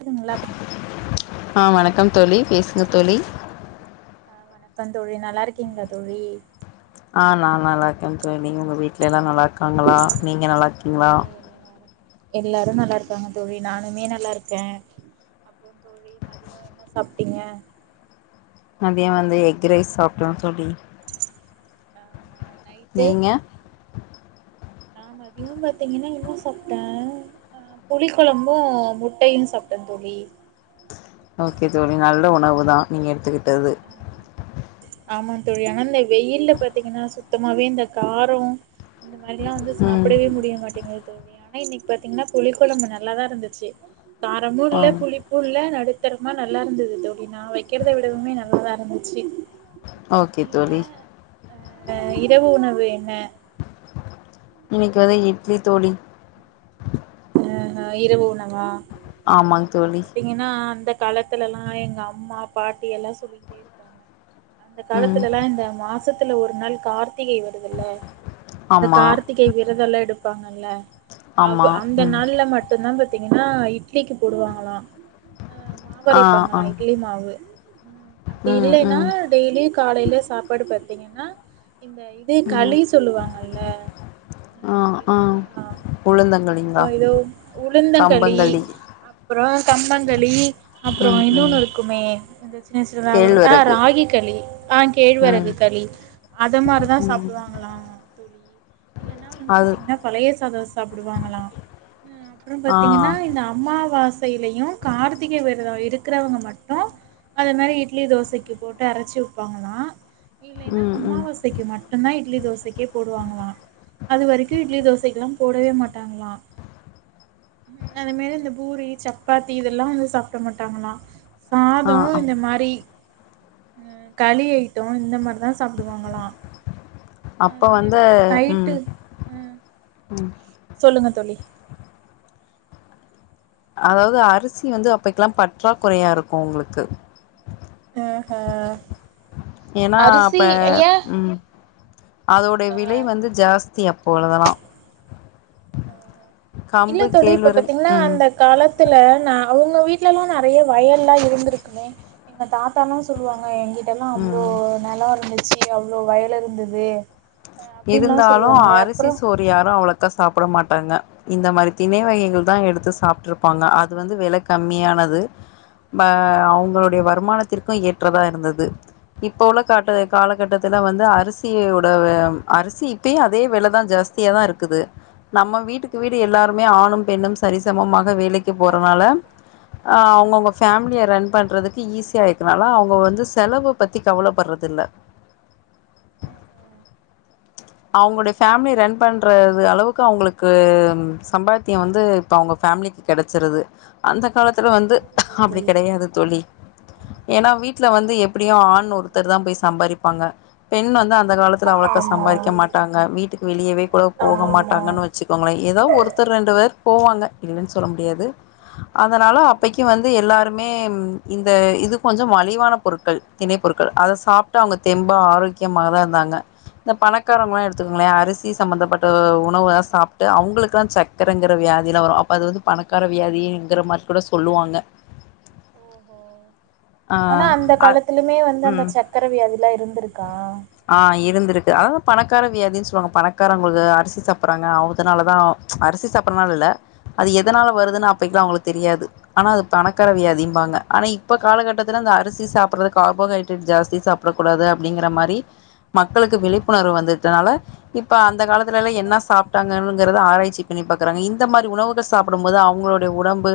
இது நல்லாப்போம் ஆ வணக்கம் தோழி பேசுங்க தோழி வணக்கம் தோழி நல்லா இருக்கீங்களா தோழி ஆ நா நல்லா இருக்கேன் தோழி உங்க வீட்ல எல்லாம் நல்லா இருக்காங்களா நீங்க நல்லா இருக்கீங்களா எல்லாரும் நல்லா இருக்காங்க தோழி நானுமே நல்லா இருக்கேன் தோழி மதியம் என்ன சாப்டீங்க மதியம் வந்து எஃக் ரைஸ் சாப்டோம் தோழி ஆ நைட்டு நீங்க நா மதியும் பாத்தீங்கன்னா என்ன சாப்டேன் புளி கொழம்பும் முட்டையும் சாப்டேன் தோழி ஓகே தோழி நல்ல உணவு தா நீங்க எடுத்துகிட்டது ஆ அ ஆமா தோழி ஆனா இந்த வெயில்ல பாத்தீங்கன்னா சுத்தமாவே இந்த காரோ இந்த மாரிலா வந்து ம் சாப்டவே முடிய மாட்டேங்குது தோழி ஆ னா இன்னைக்கு பாத்தீங்கன்னா புளி கொழம்பு நல்லாதா இருந்துச்சு காரமு இல்ல ஆம் புளிப் பு இல்ல நடுத்தரமா நல்லா இருந்தது தோழி நா வெக்கிறத விடவுமே நல்லாதா இருந்துச்சு ஓக்கே நீங்க தோழி அ இரவு உணவு என்ன இன்னைக்கு வந்து இட்லி தோழி ஆ ஆ இரவு உணவா செரி தோழி இப்ப பாத்தீங் ஏன்னா அந்த காலத்துலலா எங்க அம்மா பாட்டி எல்லா சொல்லிக்கிட்டே இரு அந்த ம் காலத்துலலா இந்த மாசத்துல ஒரு நாள் கார்த்திகை வ ருதுல அந்த ஆமா கார்த்திகை விரதெல்லா எடுப்பாங்கல்ல அவ் ஆமா அந்த ம் நாள்ல மட்டுந்தா பாத்தீங்கன்னா இட்லிக்கு போடுவாங்களா அ மாவு ஆ ஆ அரைப்பாங்களா இட்லி மாவு ம் அப்டி ம் இல்லேன்னா ம் டெய்லியு காலைல சாப்பாடு பாத்தீங்கன்னா இந்த இ து ம் களி சொல்லுவாங்கல்ல அந்த அது பேரு என்ன உளுந்தங்களி அலு உளுந்தங்களி அப் புறோ கம்பங்களி அப்றோ ம் ம் இன்னொன்னு இருக்குமே அந்த என்ன சுறா ஒரு ஆ கேழ்வரகு ராகி களி ஆ ம் கேழ்வரகு களி அத மாரிதா ம் சாப்டுவாங்களா தோழி இல்லேன்னா வந்து அது பாத்தீங்கன்னா பழைய சாதோ சாப் டுவாங்களா ம் அப்றோ ஆ பாத்தீங்கன்னா இந்த அம்மாவாசைலயு கார்த்திகை விரதோ இருக்றவங்க மட்டு அத மாரி இட்லி தோசைக்கு போட்டு அரச்சு வப்பாங்களாம் இல்லேன்னா ம் ம் அம்மாவா சைக்கு மட்டுந்தா இட்லி தோசைக்கே போடுவாங்களா அது வரைக்கு இட்லி தோசைக்கெல்லா போடவே மாட் டாங்களா ம் அதே மாரி இந்த பூரி சப்பாத்தி இதெல்லா வந்து சாப்ட மாட்டாங்களா ஆ சாதோ ஆ இந்த மாரி அ களி ஐட்டோ இந்த மாரி தா சாப்டுவாங்களா அ அப்ப வந்து இல்லன்னா ம் நைட்டு அ ம் சொல்லுங்க தோழி அதாவ்து அரிசி வந்து அப்பக்கெல்லா பற்றாக்குறையா இருக்கூ உங்களுக்கு ஆஹ ஏனா அரிசி அப்ப ஏ ம் அதோடைய விலை வந்து ஜாஸ்தி அப்பொழுதுலா இல்லை கம்பு தோழி இப்ப கேழ்வரகு பாத்தீங்கன்னா ம் அந்த காலத்துல நா அவங்க வீட்லலா நறைய வயல்லா இருந்துருக்குமே எங்க தாத்தால்லா சொல்லுவாங்க எங்கிட்டல்லா அவ்ளோ ம் நெலோ இருந்துச்சு அவ்ளோ வயல் இருந்துது இருந்தாலு அரிசி சோறு யாரு அவ்ளக்கா சாப்ட மாட்டாங்க இந்த மாரி திணை வகைகள் தா எடுத்து சாப்ட்டுருப்பாங்க அது வந்து வில கம்மியானது ம அவங்களுடைய வருமானத்திற்கூ ஏற்றதா இருந்துது இப்போ உள்ள காட்டு காலகட்டத்துல வந்து அரிசியோடவ அம் அரிசி இப்பயே அதே வெலதா ஜாஸ்தியாதா இருக்குது நம்ம வீட்டுக்கு வீடு எல்லாருமே ஆணும் பெண்ணும் சரிசமமாக வேலைக்கு போறனால ஆ அவங்கவுங்க ஃபேமிலிய ரன் பண்றதுக்கு ஈஸியா இருக்குனால அவங்க வந்து செலவ பத்தி கவலைப்பட்றது இல்ல அவங்களுடைய ஃபேமிலி ரன் பண்ற இது அளவுக்கு அவங்களுக்கு ம் சம்பாத்தியோ வந்து இப்ப அவங்க ஃபேமிலிக்கு கெடைச்சிருது அந்த காலத்துல வந்து புரியுது அப்டி புரியுது கெடையாது தோழி ஏனா வீட்டுல வந்து எப்டியோ ஆண் ம். ஒருத்தர் தான் போய் சம்பாறிப்பாங்க பெண் வந்து அந்த காலத் அது அவ்ளக்க ஆமா சம்பாறிக்க மாட்டாங்க வீட்டுக்கு வெளியவே கூட போக ஆமா மாட்டாங்கன்னு வச்சுக் இவங்கள ஏதோ ஒருத்தர் ரெண்டு பேர் போவாங்க இல்லைன்னு சொல்ல முடியாது ம்ஹ்ம். அதனால அப்பைக்கு ம். வந்து எல்லாருமே இந்த இது கொஞ்சோ மலிவான பொருட்கள் திணை பொருட்கள் அத சாப்ட்டு அவுங்க தெம்பா ஆரோக்கியமா தா இருந்தாங்க இந்த பண க்காரங்களலா எடுத்துக்கங்களேன் அரிசி சம்மந்தப்பட்ட உணவுலா சாப்ட்டு அவுங்களுக்குலா சக்கரங்கிற வியாதியிலா வரு அப்போ அது வந்து பணக்கார வியாதிங்கிற மாதிரி கூட சொல்லுவாங்க [inaudible] ஆ ஆனா அந்த அ காலத்திலுமே வந்து ம் அந்த சக்கர வியாதி எல்லா இருந்திருக்கா ஆ இருந்திருக்கு ஆ பணக்கார வியாதின்னு சொல்லுவாங்க பணக்காரங்களுக்கு அரிசி சாப்பிட்றாங்க அதுனால தா அரிசி சாப்பிட்றதுனால இல்ல அது எதனால வருதுன்னு அப்பைக்கெல்லா அவுங்களுக்கு தெரியாது ஆனா அது பணக்கார ம், வியாதிம்பாங்க ஆனா இப்ப காலகட்டத்துல அந்த அரிசி சாப்பிடுற கார்போஹைட்ரேட் ஜாஸ்தி சாப் பிடக் கூடாது அப்டிங்கிற மாரி மக்களுக்கு விழிப்புணர்வு வந்துட்டதுனால இப்ப அந்த காலத்துலலா என்ன சாப்ட்டாங்கங்கறத ஆராய்ச்சி பண்ணி பாக்குறாங்க இந்த மாரி உணவு இத சாப்பிடும் போது அவுங்களுடைய உடம்பு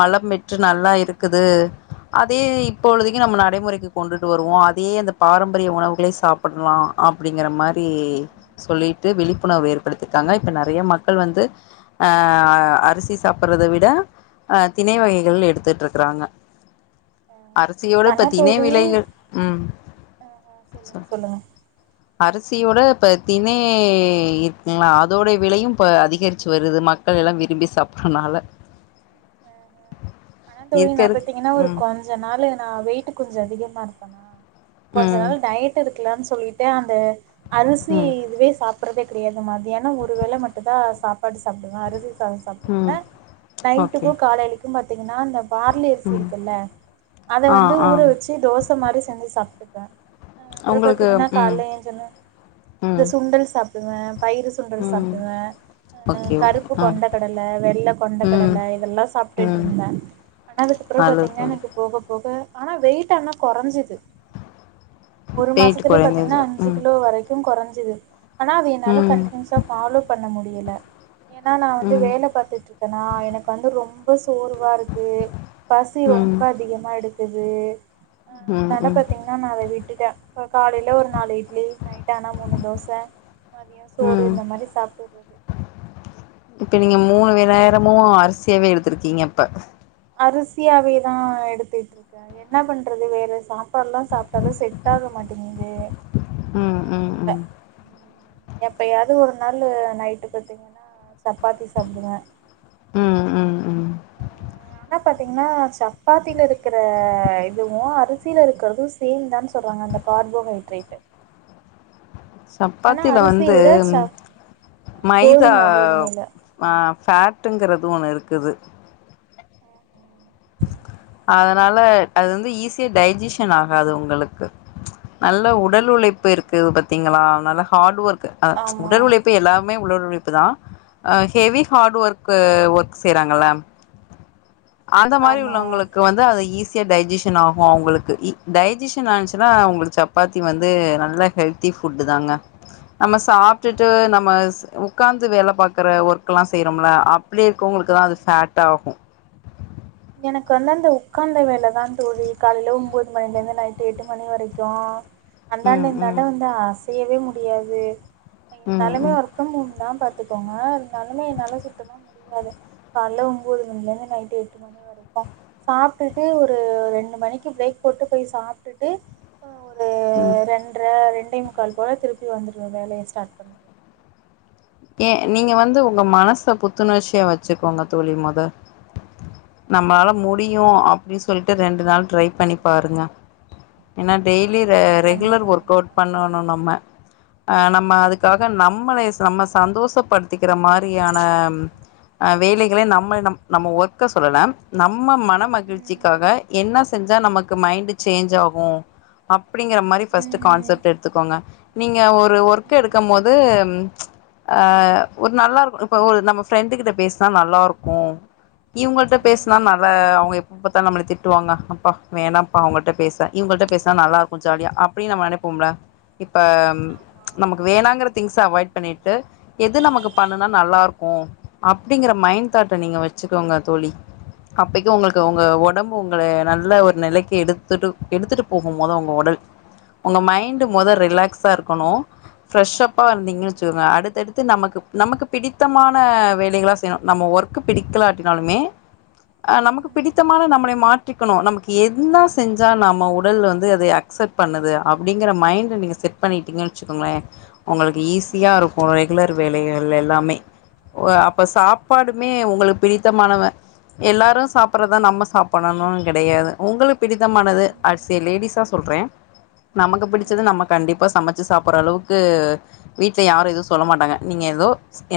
வளம் பெற்று நல்லா இருக்குது அதயே இப்பொழுதைக்கு நம்ம நடைமுறைக்கு கொண்டுட்டு வருவோம் அதயே அந்த பாரம்பரிய உணவுகளை சாப்பிடலாம் அப்டிங்கிற மாரி ம். சொல்லிட்டு விழிப்புணர்வு ஏற்படுத்திருக்காங்க இப்ப நெறையா மக்கள் வந்து ஆ அரிசி சாப்பிடுறதை விட ஆ திணை வகைகள் எடுத்துட்டு இருக்கிறாங்க அரியோட இப்ப ஆனா தினை தோழி விலைகள் ம் ஆ சொல்லுங்க சொல் சொல்லுங்க அரிசியோட இப்ப தினை இருக்குங்களா அதோட விலையு இப்ப அதிகரிச்சு வருது மக் மக்கள் எல்லா விரும்பி சாப்பிடுறனால ஆனா தோழி இருக்க நா இருக் பாத்தீங்கன்னா ஒரு ம் கொ ஞ்ச நாளு நான் வெயிட்டு கொஞ்சோ அதிகமா இருந்தனா கொஞ்ச ம் நாள் டயட் டு இருக்கலனு சொல்லிட்டு அந்த அரிசி ம் இதுவே சாப் சாப்பிடுறதே கெடையாது மதியானோ ஒரு வேளை மட்டும் தா சாப்பாடு சாப்பிடுவே அரிசி சாதம் ம் சாப்பிடுவேன் நை ஓகே ட்டுக்கும் காலைலிக்கு பாத்தீங்கன்னா இந்த பார்லி அரிசி ம் இருக்குல்ல அத ஆ வந்து ஊற ஆ வச்சு தி தோச மாரி செஞ்சு சாப்ட்டுக்குவே அப்பறோ உங்களுக்கு பாத்தீங்கன்னா ம் காலைல எஞ்ச்சோனே இந்த ம் சுண்டல் சாப்டுவே பயிறு சுண்டல் ம் சாப்டுவே அ ஓகே ஓகே கருப்பு ஆ கொண்ட கடல வெள்ள கொண்ட ம் கடல எல்லா சாப்ட்டுட்டு ம் இருந்தே ஆனா அதுக்கப்றோ நல்லது பாத்தீங்கன்னா தோழி எனக்கு போகப் போக ஆனா வெயிட் ஆனா கொறஞ்சுது ஒரு வெயிட் மாசத்துலேயே பாத்தீங்கனா கொறைந்தது அஞ்சு ம் கிலோ வரைக் கு கொறஞ்சுது ஆனா அது என்னால ம் கண்டினியூஸா ஃபாலோ பண்ண முடியல ஏனா நா வந்து ம் வேல பாத்துட்டு இருக்கனா எனக்கு வந்து ரொம் ப சோர்வா இருக்கு பசி ம் ரொம்ப அதிகமா எடுக்குது ஆ ம் அதுனால ம் பாத்தீங் ன்னா நா அத விட்டுட்டே இப்ப காலையில ஒரு நாலு இட்லி நைட்டு ஆனா மூணு தோச மதியோ சோறு ம் இந்த மாரி சாப்டுப்பே இப்ப நீங்க மூணு வே நேரமு அரிசியாவே எடுத்திருக்கீங்க இப்ப அரிசியாவேதா எடுத்துட்டு இருக்க என்ன பண்றது வேற சாப் இப்பெல்லா சாப்ட்டாலு செட் ஆக மாட்டேங்குது ம் ம் அதனால ம் எப்பயாது ஒரு நாள் நைட்டு பாத்தீங்கன்னா சப்பாத்தி சாப்டுவ ம் ம் ம் என்ன பாத்தீங்கன்னா சப்பாத்தில இருக்குற இதுவு அரிசில இருக்குறது சேம் தான் சொல்றாங்க அந்த கார்போஹைட்ரேட் ஆனா சப்பாத்தில அரிசிய வந்து விட சப் மைதா கோதும கோதுமைல ஆ ஃபேக்டுங்கறது ஒன்னு இருக்குது அதனால அது வந்து ஈஸியா டைஜிஷன் ஆகாது உங்களுக்கு நல்ல உடல் உழைப்பு இருக்கு பாத்தீங்களா நல்ல ஹார்ட் ஒர்க் அ ஆமா உடல் உழைப்பு எல்லா மே உழல் உழப்பு தா ஹெவி ஹார்ட் ஒர்க்கு ஒர்க் செய்யறாங்கள அத மாரி ஆமா உள்ளவங்களுக் கு ப்போ வந்து அது ஈஸியா டைஜிஷன் ஆகு அவங்ளுக்கு டைஜிஷன் ம் ஆச்சுன்னா ம் அவங்ளுக்கு சப் பாத்தி வந்து நல்ல ஹெல்த்தி ஃபுட் தாங்க நம்ம சாப்ட்டுட்டு நம்ம உக்காந்து வேல பாக்கற ஒர்க்லா செய்யறோம்ல அப்டி இருக்கறவங்களுக்கு தா ஆ அது ஃபேட் ஆகு எனக்கு வந்து அந்த உக்காந்த வேலதா தோழி காலைல ஒம்பது மணில இருந்து நைட்டு எட்டு மணி வரைக்கு ம் அந்தாண்ட ம் இந்தாண்ட வந்து அசையவே முடியாது ம் இருந்தாலுமே ம் ஒரு ஒர்க் ஃப்ரம் ஹோம் தா பாத்துக்கோங்க இருந்தாலுமே என்னால சுத்தமா து கால்ல ஒம்போது மணிலந்து நைட்டு் எட் எட்டு மணி வரைக்கு சாப்ட்டுட்டு ஒரு ரெண்டு மணிக்கு பிரேக் போட்டு போய் சாப்ட்டுட்டு அப்போ ஒரு ம் ரெண்டர ரெண்டே முக்கால் போல திருப்பி வந்துருவ வேலய ஸ்டார்ட் பண்ணுற ஏ நீங்க வந்து உங்க மனச புத்துணர்ச்சியா வெச்சுக்கோங்க தோழி மொத நம்மாள முடியு அப்டினு சொல்ட்டு ரெண்டு நாள் ட்ரை பண்ணி பாருங்க ஏன்னா டெய்லி ரெகுலர் கண்டிப்பா ஒர்க் அவுட் கண்டிப்பா கண்டிப்பா பண்ண ணு நம்ம நம்ம அதுக்காக நம்மளய நம்ம சந்தோஷப்படுத் திக்கற மாரியான வேலைகள நம்ம நம் நம்ம ஒர்க்க சொல்லல நம்ம மன மகிழ்ச்சிக்காக என்ன செஞ்சா நமக்கு மைண்ட் சேன்ஞ் ஆகு அப்டிங்கற மாரி ஃபர்ஸ்ட் கான்செப்ட் எடுத்துக்கோங்க நீங்க ஒரு ஒர்க் எடுக்கு போது ஆ ஒரு நல்லா இருக்கு இப்ப ஒரு நம்ம ஃப்ரெண்டு கிட்ட பேசுனா நல்லா இருக்கு இவங்கள்ட்ட பேசுனா நல்ல அவங்க எப்ப பத்தா நம்ள திட்டுவாங்க அப்பா வேணா அப்ப அவங்கட்ட பேச இவுங்கள்ட்ட பேசுனா நல்ல இருக்கு ஜாலியா அப்டினு நம்ம நெனப்போம்ல இப்ப நமக்கு வேணாங்குற திங்ஸ்ஸ அவாய்ட் பண்ணிட் எது நமக்கு பண்ணுனா நல்லா இருக்கு அப்டிங்கிற மைண் தாட்ட நீங்க வச்சுக்கோங்க தோழி அப்பேக்கு உங்களுக் உங்க உடம்பு உங்கள நல்ல ஒரு நிலைக்கி எடுத்துட்டு எடுத்துட்டு போகு மொத உங்க உடல் உங்க மைண்ட் மொத ரிலாக்ஸா இருக்கணு ஃப்ரெஷ் அப்ப இருந்தீங்கனு வச் சுகங்க அடுத்தடுத்து நமக்கு நமக்கு பிடித்தமான வேலைகளா செய்யணு நம்ம ஒர்க்கு பிடிக்கலாட்டினாலுமே ஆ நமக்கு பிடித்தமான நம்மளை மாற்றிக்கணு நமக்கு என்ன செஞ்சா நம்ம உடல் வந்து அப்செட் பண்ணது அப்டிங்கிற மைன்ட் நீங்க செட் பண்ணிட்டீங்க வச்சுக்கோங்கள உங்களுக்கு ஈஸி ஈசியா இருக்கு ரெகுலர் வேலைகள் எல்லாமே ஆ அப்ப சாப்பாடுமே உங்களுக்கு பிடித்தமானவ எல்லாரு சாப்ற்தா நம்ம சாப்டணுன் கிடையாது உங்களுக்கு பிடித்தமானது அஸ் ஏ லேடிஸா சொல்ற நமக்கு பிடிச்சது நம்ம கண்டிப்பா சமச்சு சாப்ற்ற அளவுக்கு வீட்ல யாரு எதுவு சொல்ல மாட்டாங்க நீங்க ஏதோ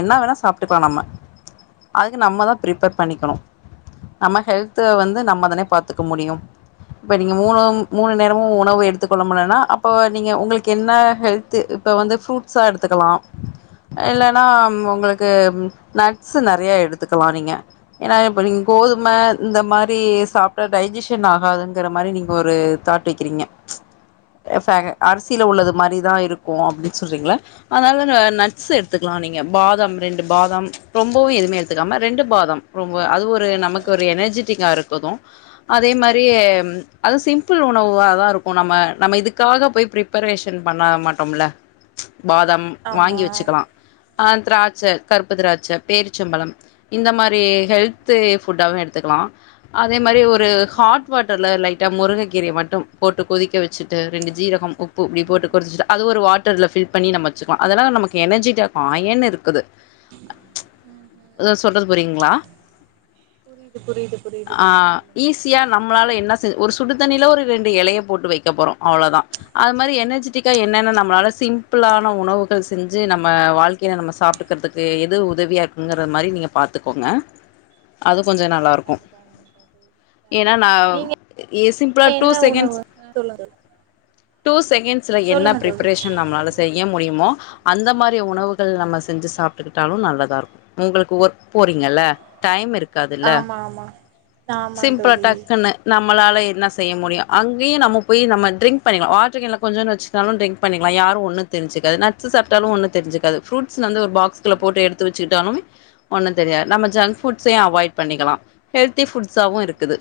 என்ன வேணா சாப்ட்டுக்கலா நம்ம அது நம்ம தா ப்ரிப்பேர் பண்ணிக்கணு நம்ம ஹெல்த் த்த வந்து நம்ம கண்டிப்பா தானே பாத்துக்க முடியும் இப்ப நீங்க மூணு மூணு நேரமும் உணவு எடுத் த்து கொள்ளமுல்லனா அப்ப நீங்க உங்களுக்கு என்ன ஹெல்த்து இப்ப வந்து ஃபுரூட்ஸா எடுத்துக்கலா இல்லனா உங்களுக்கு நட்ஸ்சு நெறைய எடுத்துக்கலா நீங்க ஏனா இப்ப நீங்க கோதுமே இந்த மாரி சாப் ட்டு டைஜிஷன் ஆகாதுங்கிற மாரி நீங்க ஒரு தாட் வைக்கிறீங்க [unintelligible] அரிசில உள்ளது மாரிதா இருக்கு அப்டின்னு சொல்றீங்களா அதுனால நட்ஸ் எடுத்துக்கலா நீங்க பாதாம் ரெண்டு பாதம் ரொம்பவு எதுவுமே எடுத்துக்காமே ரெண்டு பாதம் ரொம்ப அது ஒரு நமக்கு ஒரு எனர்ஜிடிங்க இருக்குது அதே மாரி அது சிம்பிள் உணவுவாதா இருக்கு நம்ம நம்ம இதுக்காக போய் பிரி ப்பரேஷன் பண்ண மாட்டோம்ல பாதாம் வாங்கி ஆமா வச்சுக்கலா அ திராட்சை கருப்பு திராட்சை பேரிச்சம்பழம் இந்த மாரி ஹெல்து ஃபுட்டாவு எடுத்துக்கலா அதே மாரி ஒரு ஹாட் வாட்டருல லைட்டா முருங்கக்கீரைய மட்டு போட்டு கொதிக்க வச்சுட்டு ரெண்டு ஜீரக உப் பு அப்டி போட்டு கொதிச்சுட்டா அது ஒரு வாட்டர்ல ஃபில் பண்ணி நம்ம வச்சுக்கலா அதனால நமக்கு எனர்ஜிட் அயன் இருக்குது ஆ சொல்றது புறீங்களா புரியுது புரியுது புரியுது ஆ தோழி சொல்லுங்க ஈஸ் ஸியா நம்மளால என்ன செய் ஒரு சுடு தண்ணில ஒரு ரெண்டு இலைய போட்டு வைக்க போறோ அவ்ளோதா அது மாரி எனர்ஜிட்டிக்கா என்னென்ன நம்மளால சிம் பிளான உணவுகள் செஞ்சு நம்ம வாழ்க்கையில நம்ம சாப்ட்டுகிறதுக்கு எது உதவியா ங்கிற மாரி நீங்க பாத்துக்கோங்க ஆ அது கொஞ்சோ நல்லாருக்கு கண்டிப்பா கண்டிப்பா ஏன்னா நா நீங்க எ சிம்பிளா டூ என்ன செகண்ட்ஸ் உணவு சொல்லுங்க டூ செகண்ட்ஸ்ல என்ன சொல்லுங்க தோழி பிரிப்பரேஷன் நம்மளால செய்ய முடியுமோ அந்த மாரி உணவுகள் நம்ம செஞ்சு சாப்ட்டுக்கிட்டாலு நல்லதாருக்கு உங்களுக்கு ஒர்க் போறீங்கல்ல டைம் இருக் காதுல ஆமா ஆமா ஆமா சிம்பிளா தோழி டக்குன்னு நம்மளால என்ன செய்ய முடியு அங்கேயு நம்ம போய் நம்ம ட்ரிங்க் பண்ணிக்கலா வாட்ருகேனுல கொஞ்சோன்னு வச்சு சாலு டிரிங்க் பண்ணிக்கலா யாரு ஒன்னு தெரிஞ்சுகாது நட்ஸ் சாப்பிட்டாலு ஒன்னு தெரி்ஞ்சுகாது ஃபுருட்ஸ் வந்து ஒரு பாக்ஸுக்குல போட்டு எடுத்து வச்சுகிட்டாலு ஒன்னு தெரியாது நம்ம ஜங்க் ஃபுட்ஸையு அவாய்ட் பண்ணிக்கலா ஹெல்தி ஃபுட்ஸவு இருக்குது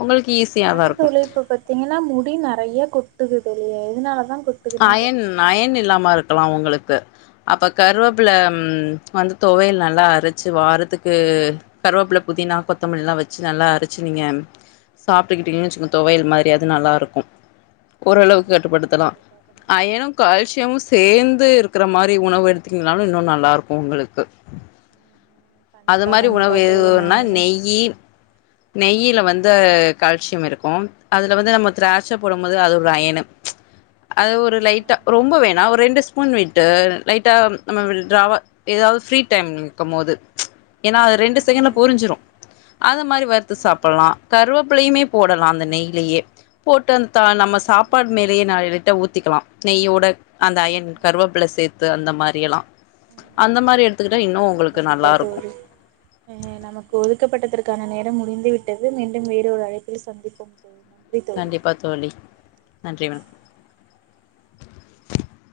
உங்களுக்கு ஈசி ஆனா தோழி இப்ப பாத்தீங்ன்னா முடி நெறைய கொட்டுது தோழி எதுனாலத கொட் அயன் அயன் இல்லாம இருக்கலாம் உங்களுக்கு அப்ப கருவப்புல வந்து தொவயல் நல்லா அரைச்சு வாரத்துக்கு கருவப்பில புதினா கொத்தமல்லி லாம் வச்சு நல்லா அரைச்சு நீங்க சாப்ட்டுக்கிட்டீங்கன்னு வச்சுக்கோங்க தொவையல் மாரி அது நல்லா இருக்கும் ஓரளவுக்கு ஆஹ் கட்டுப்படுத்தலாம் கண்டிப்பா கண்டிப்பா அயனும் கால்சியமும் சேந்து இருக்கு க்குற மாரி உணவு எடுத்தீங்கனாலு இன்னு நல்லா இருக்கு உங்களுக்கு ம் ம் அது கண்டிப்பா மாரி உணவு கண்டிப்பா தோழி எதுன்னா நானுமே நெய்யி நெய்யில வந்து ஆ கால்சியம் இருக்கும் அதுல வந்து நம்ம திராட்ச போடும்போது அது ஒரு அயனு அது ஒரு லைட்டா ரொம்ப வேணாம் ஒரு ரெண்டு ஸ்பூன் விட்டு லைட்டா நம்ம வில் ட்ராவ எதாவது ஃப்ரீ டைம் இருக்கும்போது ஏன்னா அது ரெண்டு செகண்ட்ல பொரிஞ்சிரும் அது மாரி வறுத்து சாப்பிட்லா கருவப்பிள்ளையுமே போடலா அந்த நெய்யிலயே போட்டு அந்தா நம்ம சாப்பாடு மேலேயே நா லைட்டா ஊத்திக்கலா நெய்யோட அந்த அயன் கருவப்பில சேத்து அந்த மாரி எல்லா அந்த மாரி எடுத்துக்கிட்டா இன்னு கண்டிப்பா உங்களுக்கு கண்டிப்பா நல்லாருக்கு தோழி நமக்கு ஒதுக்கப்பட்டதற்கான நேரம் முடிந்து விட்டது மீண்டும் வேறு ஒரு அழைப்பில் சந்திப்போம் ப்ரீதோல் கண்டிப்பா தோழி நன்றி வணக்